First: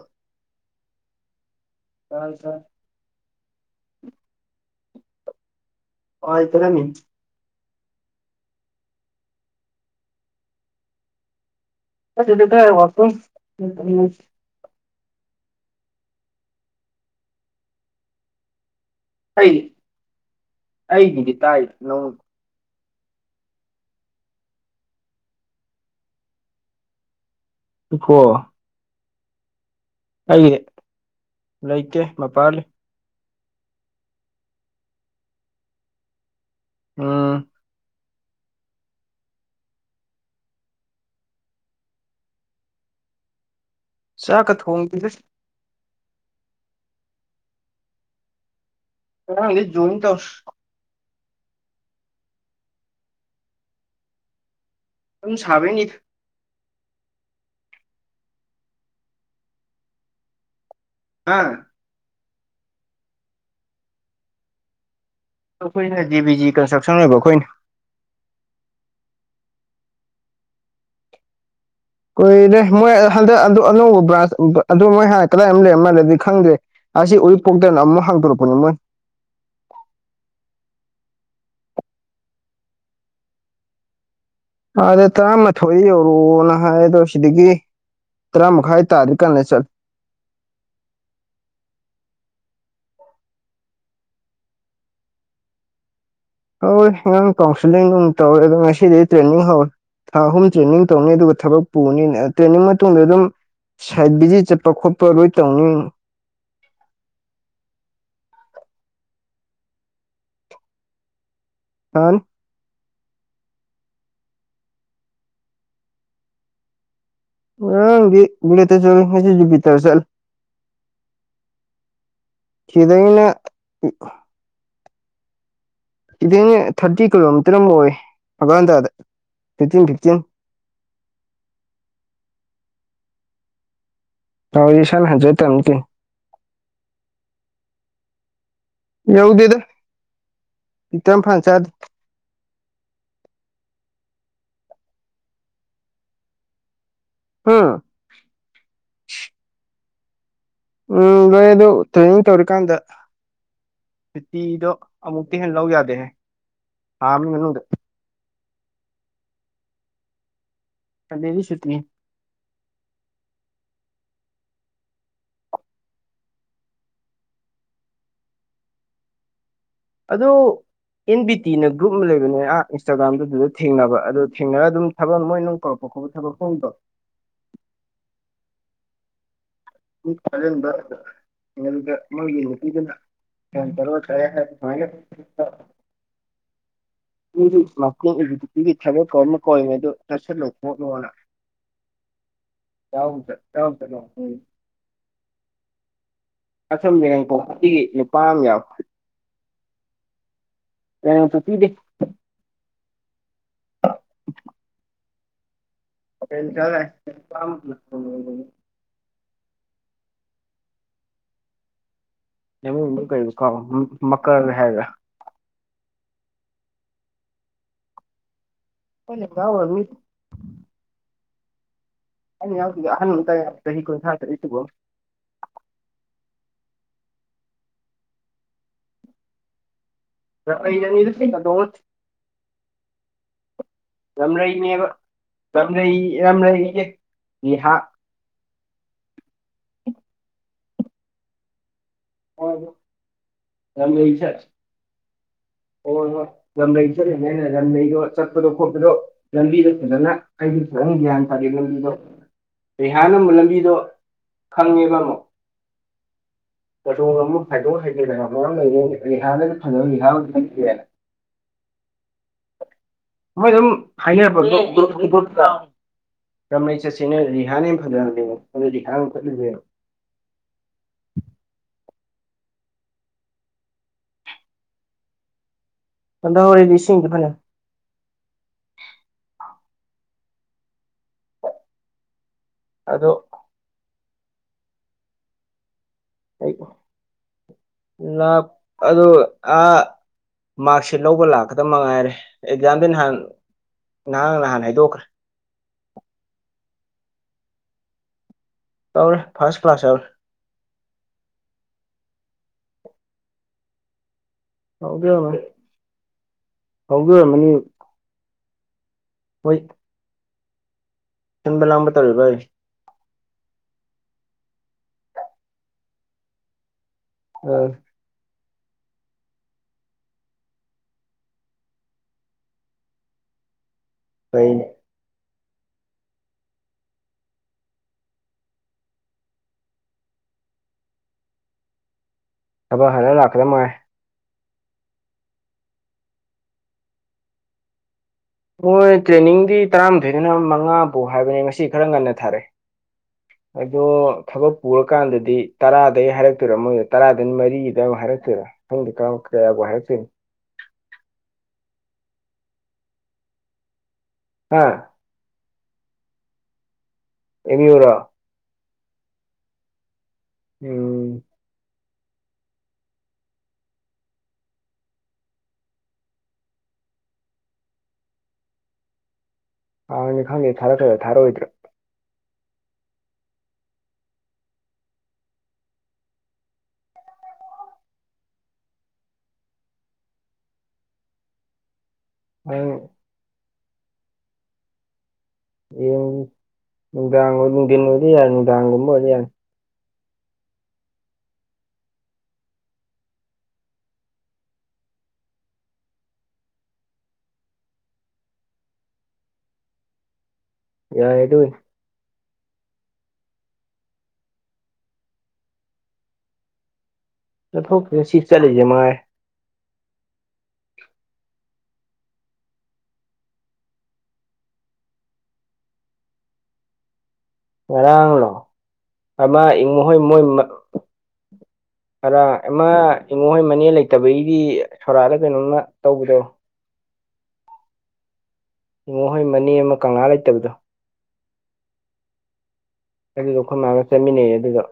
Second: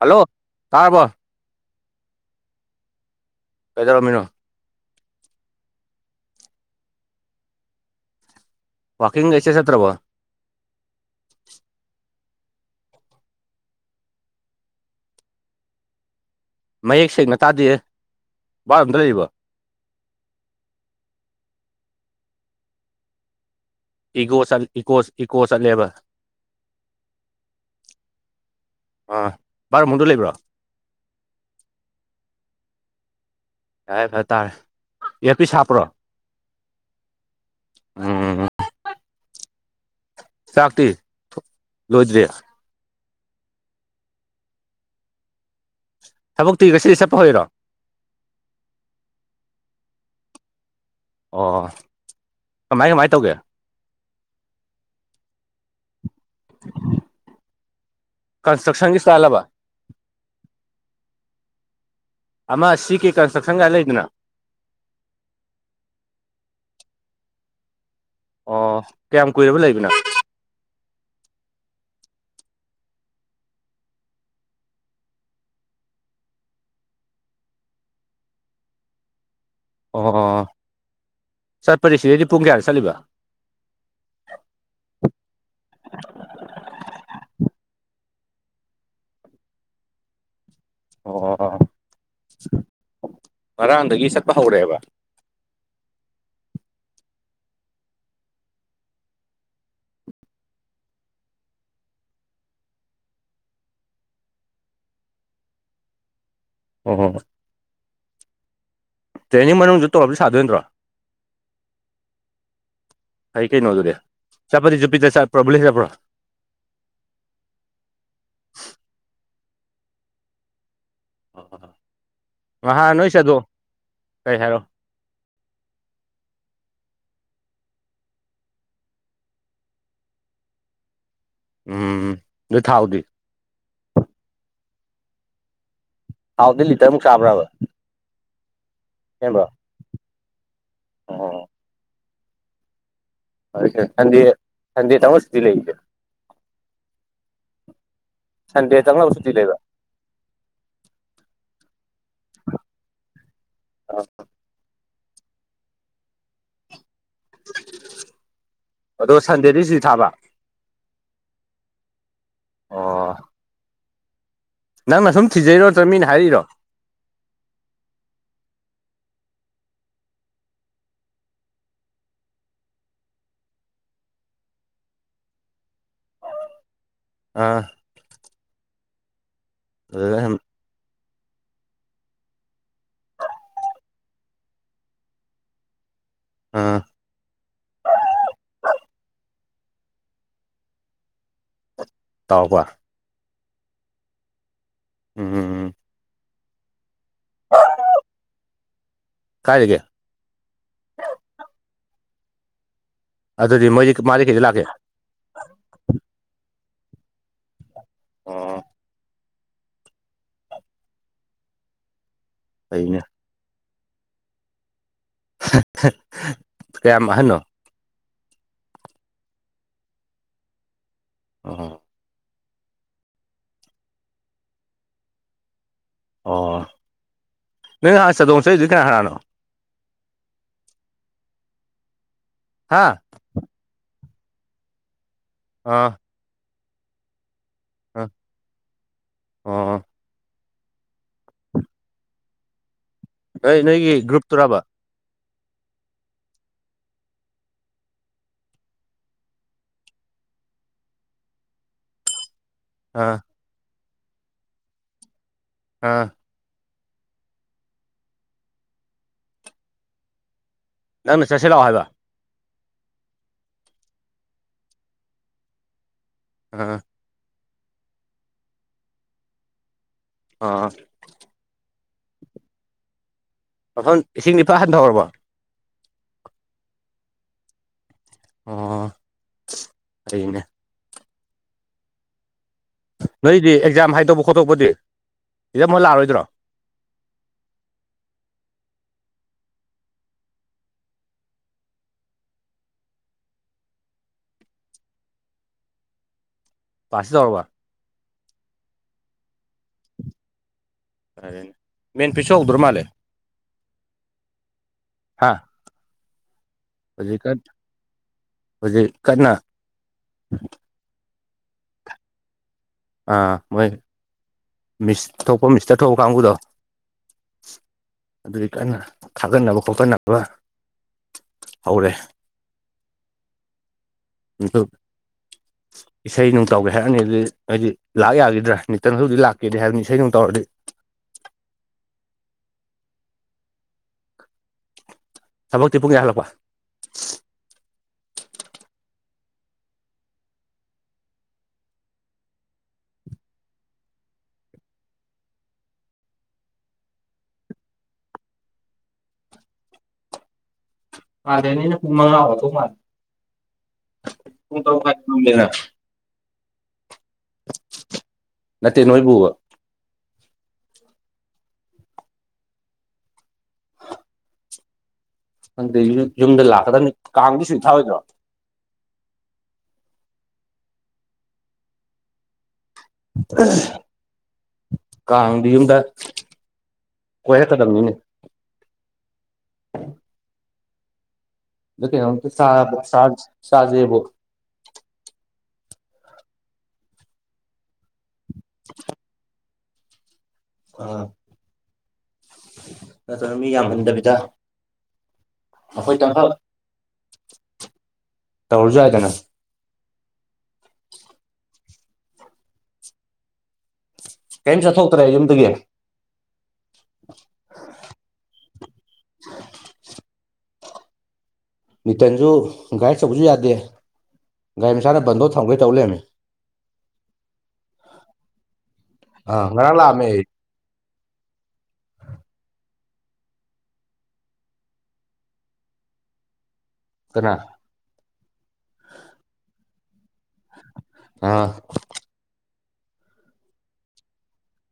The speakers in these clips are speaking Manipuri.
ꯍꯜꯂꯣ ꯀꯥꯔꯕꯣ ꯀꯥꯟ ꯁ [inaudible] ꯀꯩꯗꯧꯔꯝꯃꯤꯅꯣ ꯑ ꯏ ꯐꯔ ꯃꯤ [inaudible] ꯋꯥꯥꯛꯀꯤꯡ ꯑꯦꯁꯠꯇ꯭ꯔꯔꯕꯣ [inaudible] ꯃꯌꯦꯛ ꯁꯦꯡꯅ ꯇꯥꯗꯦ ꯋꯥꯕꯥꯠ ꯑꯝꯗ ꯂꯩꯔꯤꯕꯣ ꯑꯩ ꯑꯩ ꯗꯤ ꯇꯥꯏ ꯅꯪ [inaudible] ꯏꯒꯣ ꯏꯒꯣ ꯏꯀꯣ ꯆꯠꯂꯦꯕ ꯎꯣ [inaudible] ꯑꯥ ꯔ ꯃꯨꯗ ꯂꯩ [inaudible] ꯑꯩꯗꯤ ꯂꯩꯇꯦ ꯃꯄꯥꯜꯂꯤ ꯌꯥꯏꯐ ꯇꯥꯔꯦ ꯌꯦꯄꯤ ꯁꯥꯞꯄ꯭ꯔꯣ ꯑꯝ ꯑꯝ ꯆꯥꯛꯇꯤ ꯂꯣꯏꯗ꯭ꯔꯦ ꯆꯥꯛꯒ ꯊꯣꯡꯒꯗꯤ ꯊꯕꯛꯇꯤ ꯉꯁꯤꯗꯤ ꯆꯠꯄ ꯍꯣꯏꯔꯣ ꯀ ꯖꯣꯏ ꯇꯧꯁ [inaudible] ꯑꯣ ꯀꯃꯥꯏ ꯀꯃꯥꯏ ꯇꯧꯒꯦ ꯑꯗꯨꯝ ꯁꯥꯕꯩꯅꯤ [unintelligible] ꯀꯟꯁꯇ꯭ꯔꯛꯁꯟꯒꯤ ꯁꯇꯥꯏꯜꯂꯕ ꯍꯥ ꯑꯃ ꯁꯤ ꯀ ꯀꯟꯁꯇ꯭ꯔꯛꯁꯟ ꯀꯥꯏ ꯂꯩꯗꯅ ꯑꯩꯈꯣꯏꯅ ꯖꯤ ꯕꯤ ꯖꯤ ꯀꯟꯁꯇ꯭ꯔꯛꯁꯟ ꯑꯣꯏꯕ ꯑꯩꯈꯣꯏꯅ ꯑꯣ ꯀꯌꯥꯝ ꯀꯨꯏꯔꯕ ꯂꯩꯕꯅ ꯀꯨꯏꯔꯦ ꯃꯣꯏ ꯍꯟꯗꯛ ꯑꯗꯨ ꯑꯅꯧꯕ ꯕ꯭ꯔꯥꯟꯁ ꯑꯗꯨ ꯃꯣꯏ ꯍꯥꯟꯅ ꯀꯗꯥꯏ ꯑꯃ ꯂꯩꯔꯝ ꯃꯥꯜꯂꯦꯗꯤ ꯈꯪꯗ꯭ꯔꯦ ꯑꯁꯤ ꯎꯔꯤꯛꯄꯣꯛꯇꯅ ꯑꯃꯨꯛ ꯍꯥꯡꯗꯣꯔꯛꯄꯅꯤ ꯃꯣꯏ ꯑꯣ ꯆꯠꯄꯔꯤ ꯁꯤꯗꯩꯗꯤ ꯄꯨꯡ ꯀꯌꯥꯗ ꯆꯠꯂꯤꯕ ꯑꯗ ꯇꯔꯥꯃꯥꯊꯣꯏ ꯌꯧꯔꯑꯣꯅ ꯍꯥꯏ ꯑꯗꯣ ꯁꯤꯗꯒꯤ ꯇꯔ ꯃꯈ ꯃꯈꯥꯏ ꯇꯥꯔꯀꯅꯤ ꯆꯠ ꯑꯣ ꯑꯣ ꯑꯣ ꯉꯔꯥꯡꯗꯒꯤ ꯆꯠꯄ ꯍꯧꯔꯛꯑꯦꯕ ꯍꯣꯏ ꯑꯉꯥꯡ ꯀꯥꯎꯟꯁꯤꯂꯤꯡ ꯑꯗꯨꯝ ꯇꯧꯔꯦ ꯑꯗꯣ ꯉꯁꯤꯗꯤ ꯇ꯭ꯔꯦꯟꯅꯤꯡ ꯍꯧꯔꯦ ꯊꯥ ꯑꯍꯨꯝ ꯇ꯭ꯔꯦꯟꯅꯤꯡ ꯇꯧꯅꯤ ꯑꯗꯨꯒ ꯊꯕꯛ ꯄꯨꯕꯅꯤꯅ ꯇ꯭ꯔꯦꯅꯤꯡ ꯃꯇꯨꯡꯗ ꯑꯗꯨꯝ ꯁꯥꯏꯠ ꯚꯤꯖꯤꯠ ꯆꯠꯄ ꯈꯣꯠꯄ ꯂꯣꯏ ꯇꯧꯅꯤ ꯑꯣ ꯑꯣ ꯇ꯭ꯔꯦꯅꯤꯡ ꯃꯅꯨꯡ ꯇꯧꯔꯁꯨ ꯁꯥꯗꯣꯏꯗ꯭ꯔꯣ ꯁꯥꯅꯤ ꯑꯩ ꯀꯩꯅꯣꯗꯨꯒ ꯆꯠꯄꯗꯤ ꯨꯄꯤꯗ ꯆꯠꯄ꯭ꯔꯣꯕ ꯂꯩꯇꯔꯕ꯭ꯔꯣ ꯉꯔꯥꯡꯗꯤ ꯕꯨꯂꯦꯠꯇ ꯆꯠꯂꯦ ꯉꯁꯤꯗꯤ ꯖꯨꯕꯤꯇꯔꯗ ꯆꯠꯂꯦ ꯑꯣ ꯅꯥꯟ ꯅꯣꯏ ꯁꯤꯗꯩꯅ ꯆꯦꯗꯣ ꯀꯩ ꯍꯥꯏꯔꯣ ꯏꯊꯅꯦ ꯊꯥꯔꯇꯤ ꯀꯤꯂꯣꯃꯤꯇꯔ ꯑꯃ ꯑꯣꯏ ꯐꯒꯜꯟꯗ ꯐꯤꯇꯤꯟ ꯐꯤꯞꯇꯤꯟ ꯎꯝ ꯑꯗꯨ ꯊꯥꯎꯗꯤ ꯍꯁꯥ ꯍꯥꯏꯁꯨ ꯇ ꯅꯗꯤ ꯊꯥꯎꯗꯤ ꯂꯤꯇꯔꯃꯨꯛ ꯆꯥꯕ꯭ꯔꯥꯕ ꯍꯦꯟꯕ꯭ꯔꯣ ꯂꯤꯇꯔ ꯑꯃ ꯐꯥ ꯆꯥꯗꯦ ꯐꯥꯔꯦ ꯀꯩꯅꯣ ꯁꯟꯗꯦ ꯁꯟꯗꯦ ꯇꯪꯂꯣ ꯁꯨꯇꯤ ꯂꯩꯁꯦ ꯍꯨꯝ ꯁꯟꯗꯦ ꯇꯪꯂꯣ ꯁꯨꯇꯤ ꯂꯩꯕ ꯎꯝ ꯂꯣꯏ ꯑꯗꯀ ꯇ꯭ꯔꯦꯅꯤꯡ ꯇꯧꯔꯤꯀꯥꯟꯗ ꯁꯨꯇꯤꯗꯣ ꯑꯃꯨꯛꯇꯩ ꯍꯦꯟꯅ ꯂꯧ ꯌꯥꯗꯦ ꯍꯥꯏ ꯊꯥ ꯑꯃꯒꯤ ꯃꯅꯨꯡꯗ ꯑꯗꯣ ꯁꯟꯗꯦꯗꯤ ꯁꯨꯇꯤ ꯊꯥꯕ ꯁꯟꯗꯦꯗꯤ ꯁꯨꯇꯤꯅꯤ ꯑꯣ ꯅꯪꯅ ꯁꯨꯝ ꯊꯤꯖꯩꯔꯣ ꯅꯠꯇꯔ ꯃꯤꯅ ꯍꯥꯏꯔꯛ ꯏꯔꯣ ꯑꯗꯣ ꯑꯦꯟ ꯕꯤ ꯇꯤꯅ ꯒ꯭ꯔꯨꯞ ꯑꯃ ꯂꯩꯕꯅꯦ ꯑꯥ ꯏꯟꯁꯇꯥꯒ꯭ꯔꯥꯝꯗꯨ ꯑꯗꯨꯗ ꯊꯦꯡꯅꯕ ꯑꯗꯣ ꯊꯦꯡꯅꯔꯒ ꯑꯗꯨꯝ ꯊꯕꯛ ꯃꯣꯏ ꯅꯨꯡ ꯀꯧꯔꯛꯄ ꯈꯣꯠꯄ ꯊꯕꯛ ꯈꯣꯡꯗꯣ ꯑꯥ ꯑꯗꯨꯗ ꯁꯨꯝ ꯊꯥꯖꯟꯕ ꯑꯗꯥ ꯉꯝꯗꯦ ꯃꯣꯏ ꯌꯦꯡꯕ ꯅꯨꯄꯤꯗꯨꯅ [inaudible] ꯑꯥ ꯎꯏꯖꯤ ꯃꯀꯥꯔ ꯏꯖꯨꯀꯤꯇꯤꯞꯀꯤ ꯊꯕꯛ ꯀꯟꯅ ꯀꯧꯔꯤꯕ ꯑꯗꯨ ꯆꯠꯁꯤꯜꯂꯨ ꯈꯣꯠꯂꯣꯅ ꯇꯧꯕ ꯌꯥꯎꯗꯔꯦ ꯌꯥꯎ [inaudible] ꯎꯝ ꯑꯁꯣꯝ ꯌꯥꯏꯉꯪꯄꯣꯛꯇꯒꯤ ꯅꯨꯄꯥ ꯑꯃ ꯌꯥꯎꯏ ꯀꯥꯏꯗꯒꯤ ꯌꯥꯏꯉꯪꯄꯣꯛꯄꯤ ꯗꯩ ꯑꯗꯨꯗꯤ ꯃꯣꯏꯗꯤ ꯃꯥꯗꯤ ꯀꯩꯗ ꯂꯥꯛꯀꯦ ꯒꯥꯔꯤ ꯃꯆꯥ ꯂꯥꯛꯑꯦ ꯒꯥꯔꯤ ꯃꯆꯥ ꯑꯃ ꯄꯤꯎ ꯑꯣ ꯌꯥꯝꯕꯨꯡꯒꯤ ꯐꯩꯅꯦ ꯃꯤꯡꯗꯣ ꯀꯩꯕ ꯀꯥꯎꯔꯦ ꯃꯀꯥꯔ ꯍꯥꯏꯕꯔ ꯀꯌꯥꯝ ꯑꯍꯟꯅꯣ ꯈꯣꯏ ꯂꯦꯡꯒ ꯑꯣꯏꯔꯝꯅꯤ ꯑꯣ ꯑꯩꯅ ꯌꯥꯎꯗꯨꯖꯦ ꯑꯍꯟ ꯃꯔꯛꯇ ꯆꯍꯤ ꯀꯨꯟꯊꯔꯥ ꯇꯔꯨꯛ ꯁꯨꯕ ꯑꯃ ꯑꯣ ꯅꯪ ꯑꯥ ꯆꯥꯗꯣꯡ ꯆꯠꯂꯨꯏꯖꯦ ꯀꯅꯥ ꯀꯅꯥꯅꯣ [inaudible] ꯍꯥꯥ ꯔꯥꯝꯔꯩ ꯅꯦꯕ ꯑꯥ ꯔꯥꯝꯔꯩ ꯔꯥꯝꯔꯩ ꯚꯤꯂꯦꯖ ꯅꯦꯍꯥ ꯑ ꯑꯣ ꯅꯣꯏ ꯅꯣꯏꯒꯤ ꯔꯥꯝꯔꯩ ꯖꯦ ꯒ꯭ꯔꯨꯞꯇꯨꯔꯕ [unintelligible] ꯍꯣꯏ ꯍꯣꯏ ꯔꯥꯝꯔꯩ ꯆꯠꯂꯤ ꯃꯥꯏꯅ ꯔꯥꯝꯔꯩꯗꯣ ꯆꯠꯄꯗꯣ ꯈꯣꯠꯄꯗꯣ ꯂꯝꯕꯤꯗꯣ ꯐꯖꯅ ꯑꯩꯗꯤ ꯐꯖꯅ ꯒ꯭ꯌꯥꯟ ꯇꯥꯗꯦ ꯂꯝꯕꯤꯗꯣ ꯑꯥ [inaudible] ꯂꯝꯕꯤꯗꯣ ꯈꯪꯉꯦꯕ ꯑꯃꯨꯛ ꯑꯥ [unintelligible] ꯅꯪꯅ ꯆꯠꯁꯤ ꯂꯥꯛꯑꯣ ꯍꯥꯏꯕ ꯃꯣꯏ ꯑꯗꯨꯝ ꯍꯥꯏꯅꯕ ꯒ꯭ꯔꯨꯞ ꯒ꯭ꯔꯨꯞꯇ ꯑꯥ ꯔꯥꯝꯔꯩ ꯆꯠꯁꯤ ꯔꯤꯍꯥꯅ ꯍꯦꯟꯅ ꯐꯖꯍꯜꯂꯦꯕ ꯑꯗꯨ ꯔꯤꯍꯥ ꯑꯣꯏꯅ ꯊꯣꯍꯅꯤꯡꯗꯦꯕ ꯑꯥ ꯃꯐꯝ ꯂꯤꯁꯤꯡ ꯗꯤ ꯐꯥ ꯍꯟꯊꯥꯍꯧꯔꯕꯣ ꯍꯟꯊꯥꯍꯧꯔꯦꯗ ꯏꯁꯤꯡꯁꯤꯡꯗꯤ ꯐꯅꯌꯥꯝ ꯑꯣ ꯐꯩꯅꯦ ꯑꯗꯣ ꯅꯣꯏꯗꯤ ꯑꯦꯛꯖꯥꯝ ꯍꯥꯏꯗꯣꯛꯄ ꯈꯣꯠꯇꯣꯛꯄꯗꯤ ꯏꯝ ꯂꯥꯛꯔꯣꯏꯗ꯭ꯔꯣ ꯑꯗꯨꯗ ꯑ ꯃꯥꯔꯛꯁꯤꯠ ꯂꯧꯕ ꯂꯥꯛꯀꯗꯕ ꯃꯉꯥꯏꯔꯦ ꯑꯦꯛꯖꯥꯝꯗꯤ ꯅꯍꯥꯟ ꯅꯍꯥꯟ ꯅꯍꯥꯟ ꯍꯥꯏꯗꯣꯛꯈ꯭ꯔꯦ ꯄꯥꯁꯁꯤꯁ ꯇꯔꯥ ꯇꯧꯔꯦ ꯐꯥꯔꯁꯠ ꯀ꯭ꯂꯥꯁ ꯌꯥꯧꯔꯦ ꯃꯦꯟ ꯄꯤꯁꯨ ꯍꯧꯗꯣꯔꯣ ꯃꯥꯜꯦ ꯍꯥ ꯍꯒꯅꯤ ꯍꯒ ꯍꯧꯖꯤꯛ ꯀꯟ ꯃꯅꯤ ꯍꯧꯖꯤꯛ ꯀꯟꯅ ꯁꯤꯟꯕ ꯂꯥꯡꯝꯕ ꯇꯧꯔꯤꯕ ꯑꯩ ꯑꯥ ꯃꯣꯏ ꯃꯤꯁ ꯊꯣꯛꯄ ꯃꯤꯁꯇ ꯊꯣꯛꯄ ꯀꯥꯡꯕꯨꯗꯣ ꯍ ꯑꯗꯨꯒꯤ ꯀꯟꯅ ꯊꯥꯒꯠꯅꯕ ꯈꯣꯠꯀꯠꯅꯕ ꯍꯧꯔꯦ ꯐꯩꯅꯦ ꯏꯁꯩ ꯅꯨꯡꯇꯥꯎꯒꯦ ꯍꯥꯏꯔꯑꯅꯤ ꯑꯗꯨ ꯍꯥꯏꯗꯤ ꯂꯥꯛ ꯌꯥꯈꯤꯗ꯭ꯔꯥ ꯅꯤꯇꯪ ꯍꯧꯖꯤꯛꯇꯛ ꯂꯥꯛꯀꯦꯗꯤ ꯍꯥꯏꯕꯅꯤ ꯏꯁꯩꯩꯅꯅꯨꯡ ꯇꯧꯔꯗꯤ ꯊꯕꯛ ꯍꯥꯟꯅ ꯂꯥꯛꯀꯗ ꯃꯥꯣꯏꯦ ꯊꯕꯛꯇꯤ ꯄꯨꯡ ꯌꯥ ꯍꯜꯂꯛꯄ ꯃꯣꯏ ꯇ꯭ꯔꯦꯅꯤꯡꯗꯤ ꯇꯔꯥꯃꯥꯊꯣꯏꯗꯅ ꯃꯉꯥ ꯐꯥꯎ ꯍꯥꯏꯕꯅꯦ ꯉꯁꯤ ꯈꯔ ꯉꯟꯅ ꯊꯥꯔꯛꯑꯦ [inaudible] ꯑꯗꯣ ꯊꯕꯛ ꯄꯨꯔꯀꯥꯟꯗꯗꯤ ꯇꯔꯥꯗꯒꯤꯩ ꯍꯥꯏꯔꯛꯇꯣꯏꯔꯥ ꯃꯣꯏꯗꯣ ꯇꯔꯥꯗꯒꯤ ꯃꯔꯤꯒꯤꯗ ꯑꯃꯨꯛ ꯍꯥꯏꯔꯛꯇꯣꯏꯔꯥ ꯍꯪꯗꯤ ꯀꯣ ꯀꯌꯥꯕ ꯍꯥꯏꯁꯤ ꯃꯥꯔꯦꯅꯤꯅꯦ ꯐꯃꯅꯑꯣ ꯇꯧ ꯃꯥ ꯍꯥ ꯑꯦꯃꯤꯌꯔ ꯅꯠꯇꯦ ꯅꯣꯏꯕꯨꯕ ꯎ ꯅꯪꯗ ꯌꯨꯝꯗ ꯂꯥꯛꯀꯗꯕꯅꯤ ꯀꯥꯡꯗꯤ ꯁꯨꯡ ꯊꯥꯑꯣꯣꯏꯗ꯭ꯔꯣ ꯑꯅꯦ ꯈꯪꯗꯦ ꯊꯥꯔꯛ꯭ꯔꯗ ꯊꯥꯔꯑꯣꯣꯏꯗ꯭ꯔꯥ ꯎ ꯀꯥꯡꯗꯤ ꯌꯨꯝꯗ ꯀꯣꯏꯔꯛꯀꯗꯕꯅꯤꯅꯦ ꯑꯗꯨꯀꯦꯩꯅ ꯅꯪ ꯁꯖꯦꯕꯣ ꯌꯦꯡ ꯅꯨꯡꯗꯥꯡ ꯑꯣꯏ ꯅꯨꯡꯊꯤꯟ ꯑꯣꯏꯔ ꯌꯥꯔꯦ ꯅꯨꯡꯗꯥꯡꯒꯨꯝꯕ ꯑꯣꯏꯔ ꯌꯥꯔꯦ ꯑꯥ ꯅꯠꯇ ꯃꯤ ꯌꯥꯝꯍꯟꯗꯕꯤꯗ ꯑꯩꯈꯣꯏ ꯇꯪꯈ ꯇꯧꯔꯁꯨꯏꯗꯅ ꯌꯥ ꯍꯦ ꯇ ꯀꯩꯝ ꯆꯠꯊꯣꯛꯇ꯭ꯔꯦ ꯌꯨꯝꯗꯒꯤ [inaudible] ꯊꯁꯤ ꯁꯤ ꯆꯂꯤꯁꯦ ꯃꯥꯥꯏ ꯅꯤꯇꯟꯁꯨ ꯒꯥꯔꯤꯗ ꯆꯧꯕꯁꯨ ꯌꯥꯗꯦ ꯒꯥꯔꯤ ꯃꯁꯥꯅ ꯕꯟꯗꯣ ꯊꯝꯈꯩ ꯇꯧ ꯂꯩꯔꯝꯃꯤ ꯉꯔꯥꯡꯂꯣ ꯑꯥ ꯑꯃꯃ ꯏꯪ ꯉꯔꯥꯡ ꯍꯣꯏ ꯂꯥꯛꯑꯝꯃꯦ ꯃꯣꯏ ꯑꯔ ꯏꯃꯥ ꯏꯃꯨꯡꯍꯣꯏ ꯃꯅꯦ ꯂꯩꯇꯕꯒꯤꯗꯤ ꯁꯣꯔꯥꯗ ꯀꯩꯅꯣꯝꯃ ꯇꯧꯕꯗꯣ ꯀꯅꯥ ꯏꯉꯣꯍꯣꯏ ꯃꯅꯤ ꯑꯃ ꯀꯪꯂꯥ ꯂꯩꯇꯕꯗꯣ ꯑꯥ ꯑꯗꯨꯗꯣ ꯑꯩꯈꯣꯏ ꯃꯥꯥꯡꯒ ꯆꯠꯃꯤꯟꯅꯩ ꯑꯗꯨꯒ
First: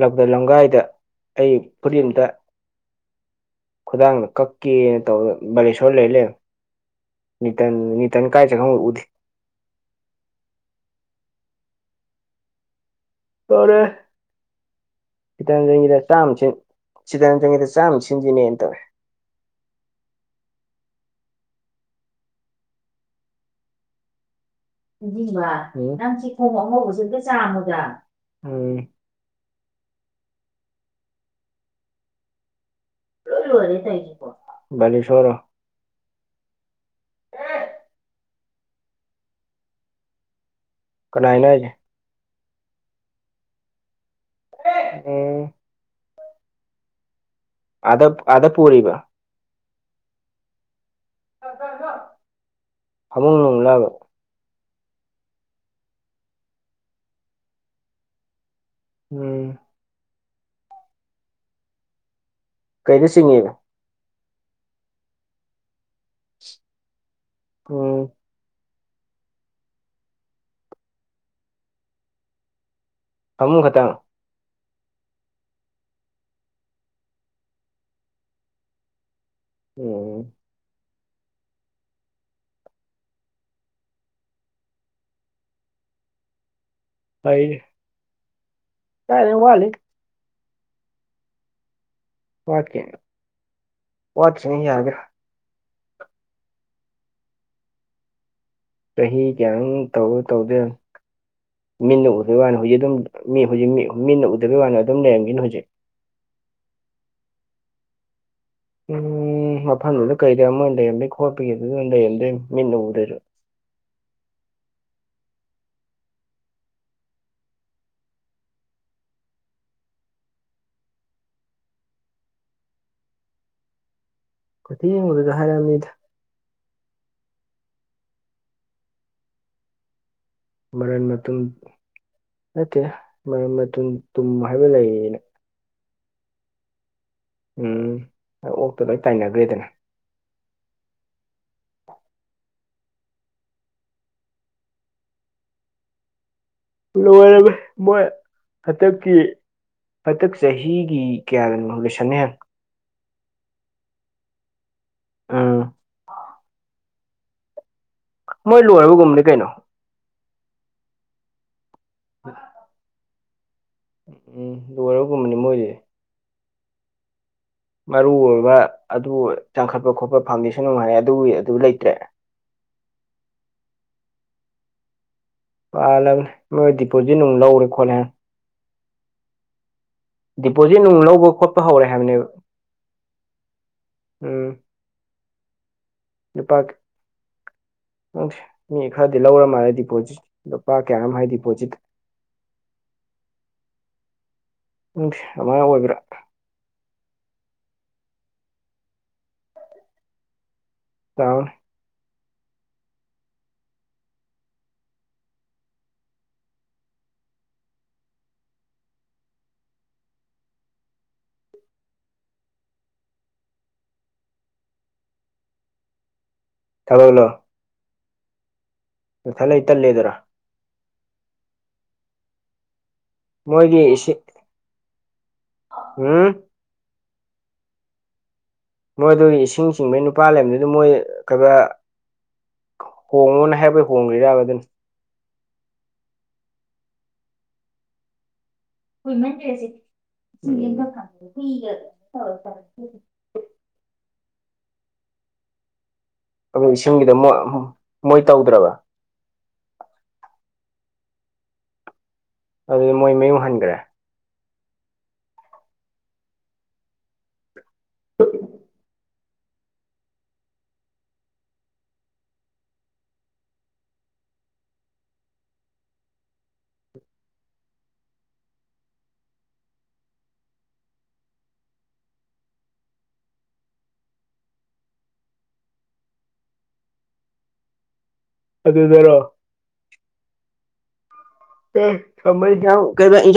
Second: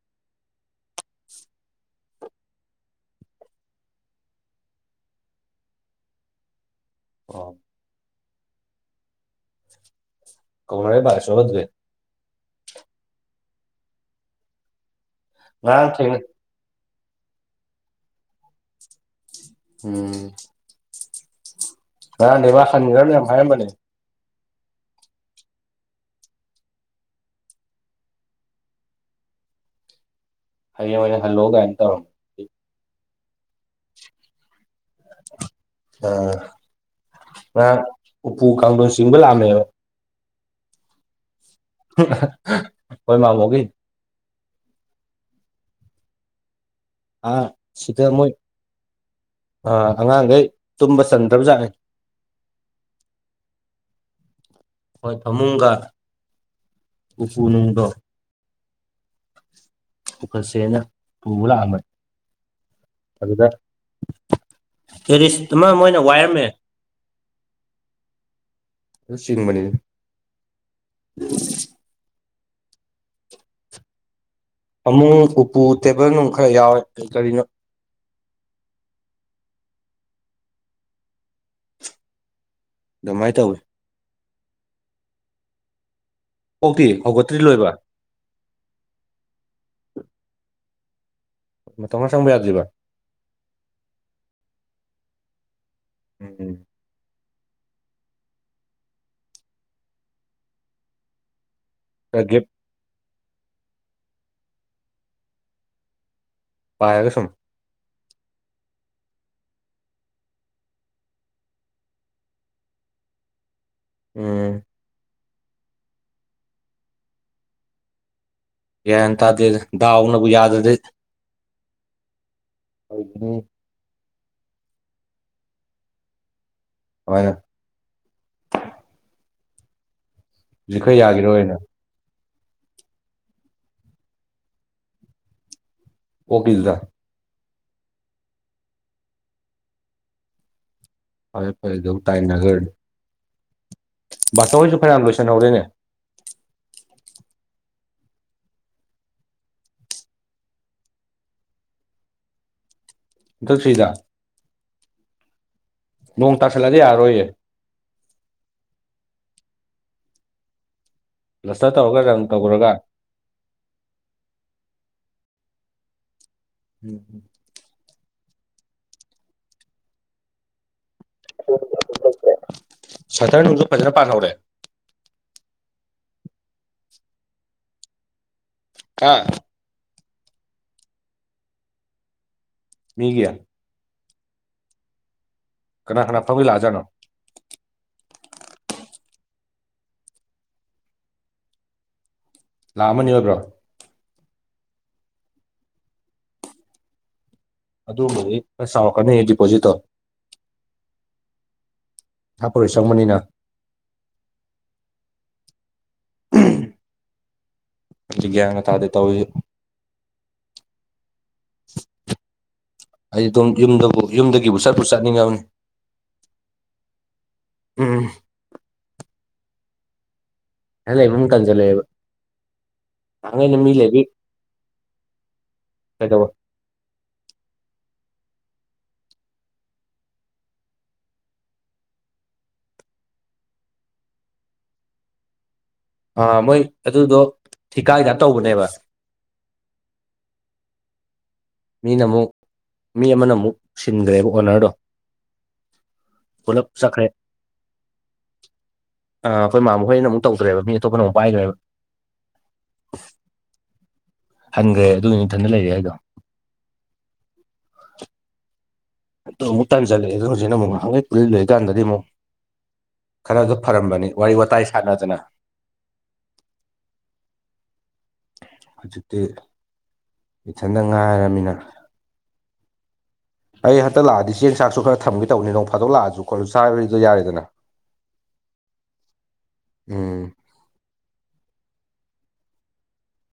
ꯂꯧꯗ ꯂꯝꯒꯥꯏꯗ ꯑꯩ ꯐꯔꯤꯝꯇ ꯈꯨꯗꯥꯡꯅ ꯀꯛꯀꯦꯅ ꯇꯧ ꯕꯥꯂꯦꯁꯣꯔ ꯂꯩꯔ ꯂꯩ ꯑꯣ ꯅꯇꯟ ꯅꯅꯤꯇꯟ ꯀꯥꯏ ꯆꯦ ꯈꯪꯉ ꯎ ꯀꯧꯍꯡꯂꯦ ꯄꯥꯁꯕꯖꯚꯦ ꯇꯧꯔꯦ ꯈꯤꯇꯪ ꯉꯔꯥꯡ ꯈꯤꯗ ꯊꯦꯡꯅ ꯆꯥꯝꯃꯁꯤ ꯁꯤꯗ ꯅ ꯆꯪꯉꯦꯗ ꯆꯥꯝ ꯁꯤꯟꯖꯤꯅꯦꯅ ꯇꯧꯋꯦ ꯎꯝ ꯉ ꯑꯗꯦꯝꯕꯥ ꯁꯥꯟꯒꯔꯅ ꯌꯥ ꯌꯥꯝ ꯍꯥꯏꯝꯕꯅꯦ ꯗꯤꯕ ꯅꯪꯁꯤ ꯀꯣꯃꯣ ꯃꯖꯁꯨ ꯆꯃꯗ ꯎ [inaudible] ꯍꯥꯌꯦꯡ ꯑꯣꯢꯅ ꯍꯜꯂꯣꯒꯥꯢꯅ ꯅꯤ ꯁꯣꯔꯣ [inaudible] ꯑꯥ ꯉꯍꯥꯛ ꯎꯄꯨ ꯀꯥꯡꯗꯣꯟ ꯆꯤꯡꯕ ꯂꯥꯛꯑꯝꯃꯦꯕ ꯀꯅꯥꯥꯏꯅ ꯍꯥꯏꯁꯦ ꯀꯣꯏ ꯃꯥꯥꯡꯣꯒ [inaudible] ꯎꯝ ꯑ ꯑꯥꯗ ꯁꯤꯗ ꯃꯣꯏ ꯑꯥꯗ ꯄꯨꯔꯤꯕ ꯑꯉꯥꯡꯈꯩ ꯇꯨꯝꯕ ꯆꯟꯗ꯭ꯔꯕ ꯖꯥꯠꯅꯤ ꯐꯃꯨꯡꯂꯕ ꯍꯣꯏ ꯐꯃꯨꯡꯒ ꯎꯄꯨꯅꯨꯡꯗꯣ ꯎꯝ ꯄꯨꯈꯠꯁꯦꯅ ꯄꯨꯕ ꯂꯥꯛꯑꯝꯕꯅꯤ ꯀꯩꯗ ꯑꯗꯨꯗ ꯆꯤꯡꯉꯤꯕ ꯇꯦꯔꯤꯁ ꯑꯗꯨꯃ ꯃꯣꯏꯅ ꯋꯥꯏꯔꯝꯃꯦ ꯑꯝ ꯆꯤꯡꯕꯅꯦ ꯐꯃꯨꯛ ꯈꯇꯪ ꯑꯃꯃꯨꯨꯡ ꯎꯄꯨ ꯇꯦꯕꯜ ꯅꯨꯡ ꯈꯔ ꯌꯥꯎꯋꯦ ꯀꯔꯤꯅꯣ ꯎꯝ ꯑꯗꯨꯃꯥꯏꯅ ꯇꯧꯋꯤ ꯑꯣꯛꯇꯤ ꯍꯧꯒꯠꯇ꯭ꯔꯤ ꯂꯣꯏꯕ ꯀꯥꯏ ꯋꯥꯂꯤ ꯃ ꯇꯉꯥꯡꯪꯕ ꯌꯥ [inaudible] ꯋꯥꯠꯀꯦꯅ ꯋꯥꯠꯠꯇꯅ ꯌꯥꯒ꯭ꯔꯥ ꯎꯝ ꯎꯝ ꯆꯍꯤ ꯀꯌꯥ ꯇꯧ ꯇꯧꯗꯦ ꯃꯤꯅ ꯈꯔ ꯎꯗꯩ ꯒꯦꯞ ꯋꯥꯅꯤ ꯍꯧꯖꯤꯛ ꯑꯗꯨꯝ ꯃꯤ ꯍꯧꯖꯤꯛ ꯃꯤ ꯃꯤꯅ ꯎꯗꯕꯤꯒꯤ ꯋꯥꯅ ꯑꯗꯨꯝ ꯂꯩꯔꯝꯒꯅꯤ ꯍꯧꯖꯤꯛ ꯄꯥꯢꯔꯒ ꯁꯨꯝ ꯎꯝ ꯃꯐꯝꯗꯨꯗ ꯀꯩꯗ ꯑꯃ ꯂꯩꯔꯝꯗꯣꯏ ꯈꯣꯠꯄꯒꯤꯗꯨꯗ ꯂꯩꯔꯝꯗꯣꯏ ꯃꯤꯠꯅ ꯎꯗꯣꯏꯔꯣ ꯎꯝ ꯌꯥꯟ ꯇꯥꯗꯦ ꯗꯥꯎꯅꯕꯨ ꯌꯥꯗ꯭ꯔꯗꯤ ꯑꯩ [inaudible] ꯏꯅꯤ ꯀꯣꯗꯤ ꯌꯦꯡꯕꯗꯨꯗ ꯍꯥꯏꯔꯝꯃꯤꯗ ꯀꯃꯥꯢꯅ ꯍꯧꯖꯤꯛ ꯈꯔ ꯃꯔꯟ ꯃꯇꯨꯝ ꯌꯥꯒꯤꯔꯣꯏꯅ ꯅꯠꯇꯦ ꯃꯔꯟ ꯃꯇꯨꯝ ꯇꯨꯝ ꯍꯥꯏꯕ ꯂꯩꯌꯦꯅ ꯑꯣꯀꯤꯜꯗ ꯎꯝ ꯑꯣꯛꯇꯣ ꯂꯣꯏ ꯇꯥꯏꯅꯈ꯭ꯔꯦꯗꯅ ꯐꯔꯦ ꯐꯔꯦ ꯇꯥꯏꯅꯒꯔ ꯕꯥꯁꯣꯍꯣꯏꯁꯨ ꯐꯌꯥꯝ ꯂꯣꯏꯁꯤꯟꯍꯧꯔꯦꯅꯦ ꯃꯣꯏ ꯍꯥꯏꯇꯞꯀꯤ ꯍꯗꯛ ꯆꯍꯤꯒꯤ ꯀꯌꯥꯗꯅꯣ ꯂꯣꯏꯁꯅꯤ ꯊꯛꯁꯤ꯭ꯔꯤꯗ ꯑꯥꯝ ꯅꯣꯡ ꯇꯁꯤꯜꯂꯗꯤ ꯌꯥꯔꯣꯏꯌꯦ ꯃꯣꯏ ꯂꯣꯏꯔꯕꯒꯨꯝꯅꯤ ꯀꯩꯅꯣ ꯀ꯭ꯂꯁꯇꯔ ꯇꯧꯔꯒ ꯔꯪ ꯇꯧꯈꯨꯔꯒ ꯎꯝ ꯂꯣꯢ ꯒꯨꯝꯕꯅꯤ ꯃꯣꯏ ꯎꯝ ꯎꯝ ꯃꯔꯨ ꯑꯣꯏꯕ ꯑꯗꯨ ꯆꯥꯡꯈꯠꯄ ꯈꯣꯠꯄ ꯐꯥꯎꯟꯗꯦꯁꯟ ꯅꯨꯡ ꯍꯥꯏ ꯑꯗꯨꯒꯤ ꯑꯗꯨ ꯂꯩꯇ꯭ꯔꯦ ꯁꯇꯔ ꯅꯨꯡꯗꯣ ꯐꯖꯅ ꯄꯥꯟꯍꯧꯔꯦ ꯄꯥꯜꯂꯕꯅꯦ ꯃꯣꯏ ꯗꯤꯄꯣꯖꯤꯠ ꯅꯨꯡ ꯂꯧꯔꯦ ꯈꯣꯠꯂꯦꯅ ꯍꯥ ꯗꯤꯄꯣꯖꯤꯠ ꯅꯨꯡ ꯂꯧꯕ ꯈꯣꯠꯄ ꯍꯧꯔꯦ ꯍꯥꯏꯕꯅꯦꯕ ꯃꯤꯒꯤ ꯎꯝ ꯀꯅꯥ ꯀꯅꯥ ꯐꯝꯕꯤ ꯂꯨꯄꯥ ꯂꯛꯑꯖꯥꯠꯅꯣ ꯃꯤ ꯈꯔꯗꯤ ꯂꯧꯔ ꯃꯥꯜꯂꯦ ꯗꯤꯄꯣꯖꯤꯠ ꯂꯨꯄꯥ ꯀꯌꯥ ꯍꯥꯏ ꯗꯤꯄꯣꯖꯤꯠ ꯂꯥꯛꯑꯝꯃꯅꯤ ꯑꯣꯏꯕ꯭ꯔꯣ ꯎꯝ ꯑꯃ ꯑꯣꯏꯕ꯭ꯔꯥ ꯑꯗꯨꯨꯝꯕꯨꯗꯤꯁ ꯆꯥꯎꯥꯎꯔꯛꯀꯅꯤ ꯗꯤꯄꯣꯖꯤꯠꯇꯣ ꯆꯥꯎꯋꯤ ꯊꯥꯄꯣꯔꯣꯏ ꯆꯪꯕꯅꯤꯅ [inaudible] ꯒ꯭ꯌꯥꯟꯒ ꯇꯥꯗꯦ ꯇꯧꯔꯤꯁꯦ ꯑꯩ ꯑꯗꯨꯝ ꯌꯨꯝꯗꯕꯨ ꯌꯨꯝꯗꯒꯤꯕꯨ ꯆꯠꯄ ꯆꯠꯅꯤꯡꯉꯕꯅꯤ ꯊꯕꯛꯂꯣ ꯎꯝ ꯅꯊꯠ ꯂꯩ ꯇꯜꯂꯦꯗꯔꯥ [inaudible] ꯂꯩꯕꯨꯝ ꯀꯟꯖꯜꯂꯦꯕ ꯊꯥꯡ ꯑꯩꯅ ꯃꯤ ꯃꯣꯏꯒꯤ ꯂꯩꯕꯤ ꯏꯁꯤꯡ ꯀꯩꯗꯧꯕ ꯎꯝ ꯃꯣꯏ ꯑꯗꯨꯒꯤ ꯏꯁꯤꯡ ꯆꯤꯡꯕꯩ ꯅꯨꯄꯥ ꯂꯩꯕꯗꯨꯗ ꯃꯣꯏ ꯀ ꯍꯣꯡꯉꯣꯅ ꯍꯥꯏꯕꯩ ꯍꯣꯡꯒ꯭ꯔꯥꯒ ꯑꯗꯨꯅꯤ ꯑ ꯃꯣꯏ ꯑꯗꯨꯗꯣ ꯊꯤꯀꯥꯏꯗ ꯇꯧꯕꯅꯦꯕ ꯍꯣꯏꯃꯦꯟ꯭ꯔꯦꯁꯤ ꯁꯤ [inaudible] ꯃꯤꯅ ꯑꯃꯨꯛ ꯃꯤ ꯑꯃꯅ ꯑꯃꯨꯛ ꯁꯤꯟꯈ꯭ꯔꯦꯕ ꯑꯣꯅꯔꯗꯣ ꯑꯗꯨ ꯄꯨꯂꯞ ꯆꯠꯈ꯭ꯔꯦ ꯏꯁꯤꯡꯒꯤꯗ ꯃꯣꯏ ꯃꯣꯏ ꯇꯧꯗ꯭ꯔꯕ ꯑꯈꯣꯏ ꯃꯥ ꯃꯈꯣꯏꯅ ꯑꯃꯨ ꯇꯧ꯭ꯔꯦꯕ ꯃꯤ ꯑꯇꯣꯞꯄꯅ ꯑꯃꯨꯛ ꯈ꯭ꯔꯦꯕ ꯑꯗꯨꯗꯤ ꯃꯣꯏ ꯃꯌꯨꯝ ꯍꯟꯈ꯭ꯔꯦ ꯍꯟꯈ꯭ꯔꯦ ꯑꯗꯨꯒꯤ ꯏꯊꯟꯗ ꯂꯩꯔꯦ ꯍꯥꯏꯗꯣ [unintelligible] ꯑꯣ ꯑꯃꯨꯛ ꯇꯥꯟ ꯆꯠꯂꯑꯦ ꯍꯧꯖꯤꯅ ꯑꯃꯨꯛ ꯍꯥꯟꯛ ꯄꯨ ꯂꯣꯏ ꯏꯀꯥꯟꯗꯗꯤꯛ ꯈꯔ ꯑꯗꯨ ꯐꯔꯝꯕꯅꯤ ꯋꯥꯔꯤ ꯋꯥꯇꯥꯏ ꯁꯥꯟꯅꯗꯅ [unintelligible] ꯍꯧꯖꯤꯛꯇꯤ ꯏꯊꯟꯗ ꯉꯥꯏꯔꯕꯃꯤꯅ ꯑꯩ ꯍꯟꯛꯇ ꯂꯥꯛꯑꯗꯤ ꯆꯦꯡ ꯆꯥꯛꯁꯨ ꯈꯔ ꯊꯝꯒꯦ ꯇꯧꯕꯅꯤꯅꯦ ꯅꯣꯡ ꯐꯥꯗꯣꯛ ꯂꯥꯛꯑꯁꯨ ꯈꯣꯠꯂꯁꯨ ꯆꯥꯕꯔꯤꯗꯣ ꯌꯥꯔꯦꯗꯅ [unintelligible] ꯑꯗꯨꯗꯔꯣ ꯎꯝ ꯊ ꯊ ꯀꯩ [inaudible]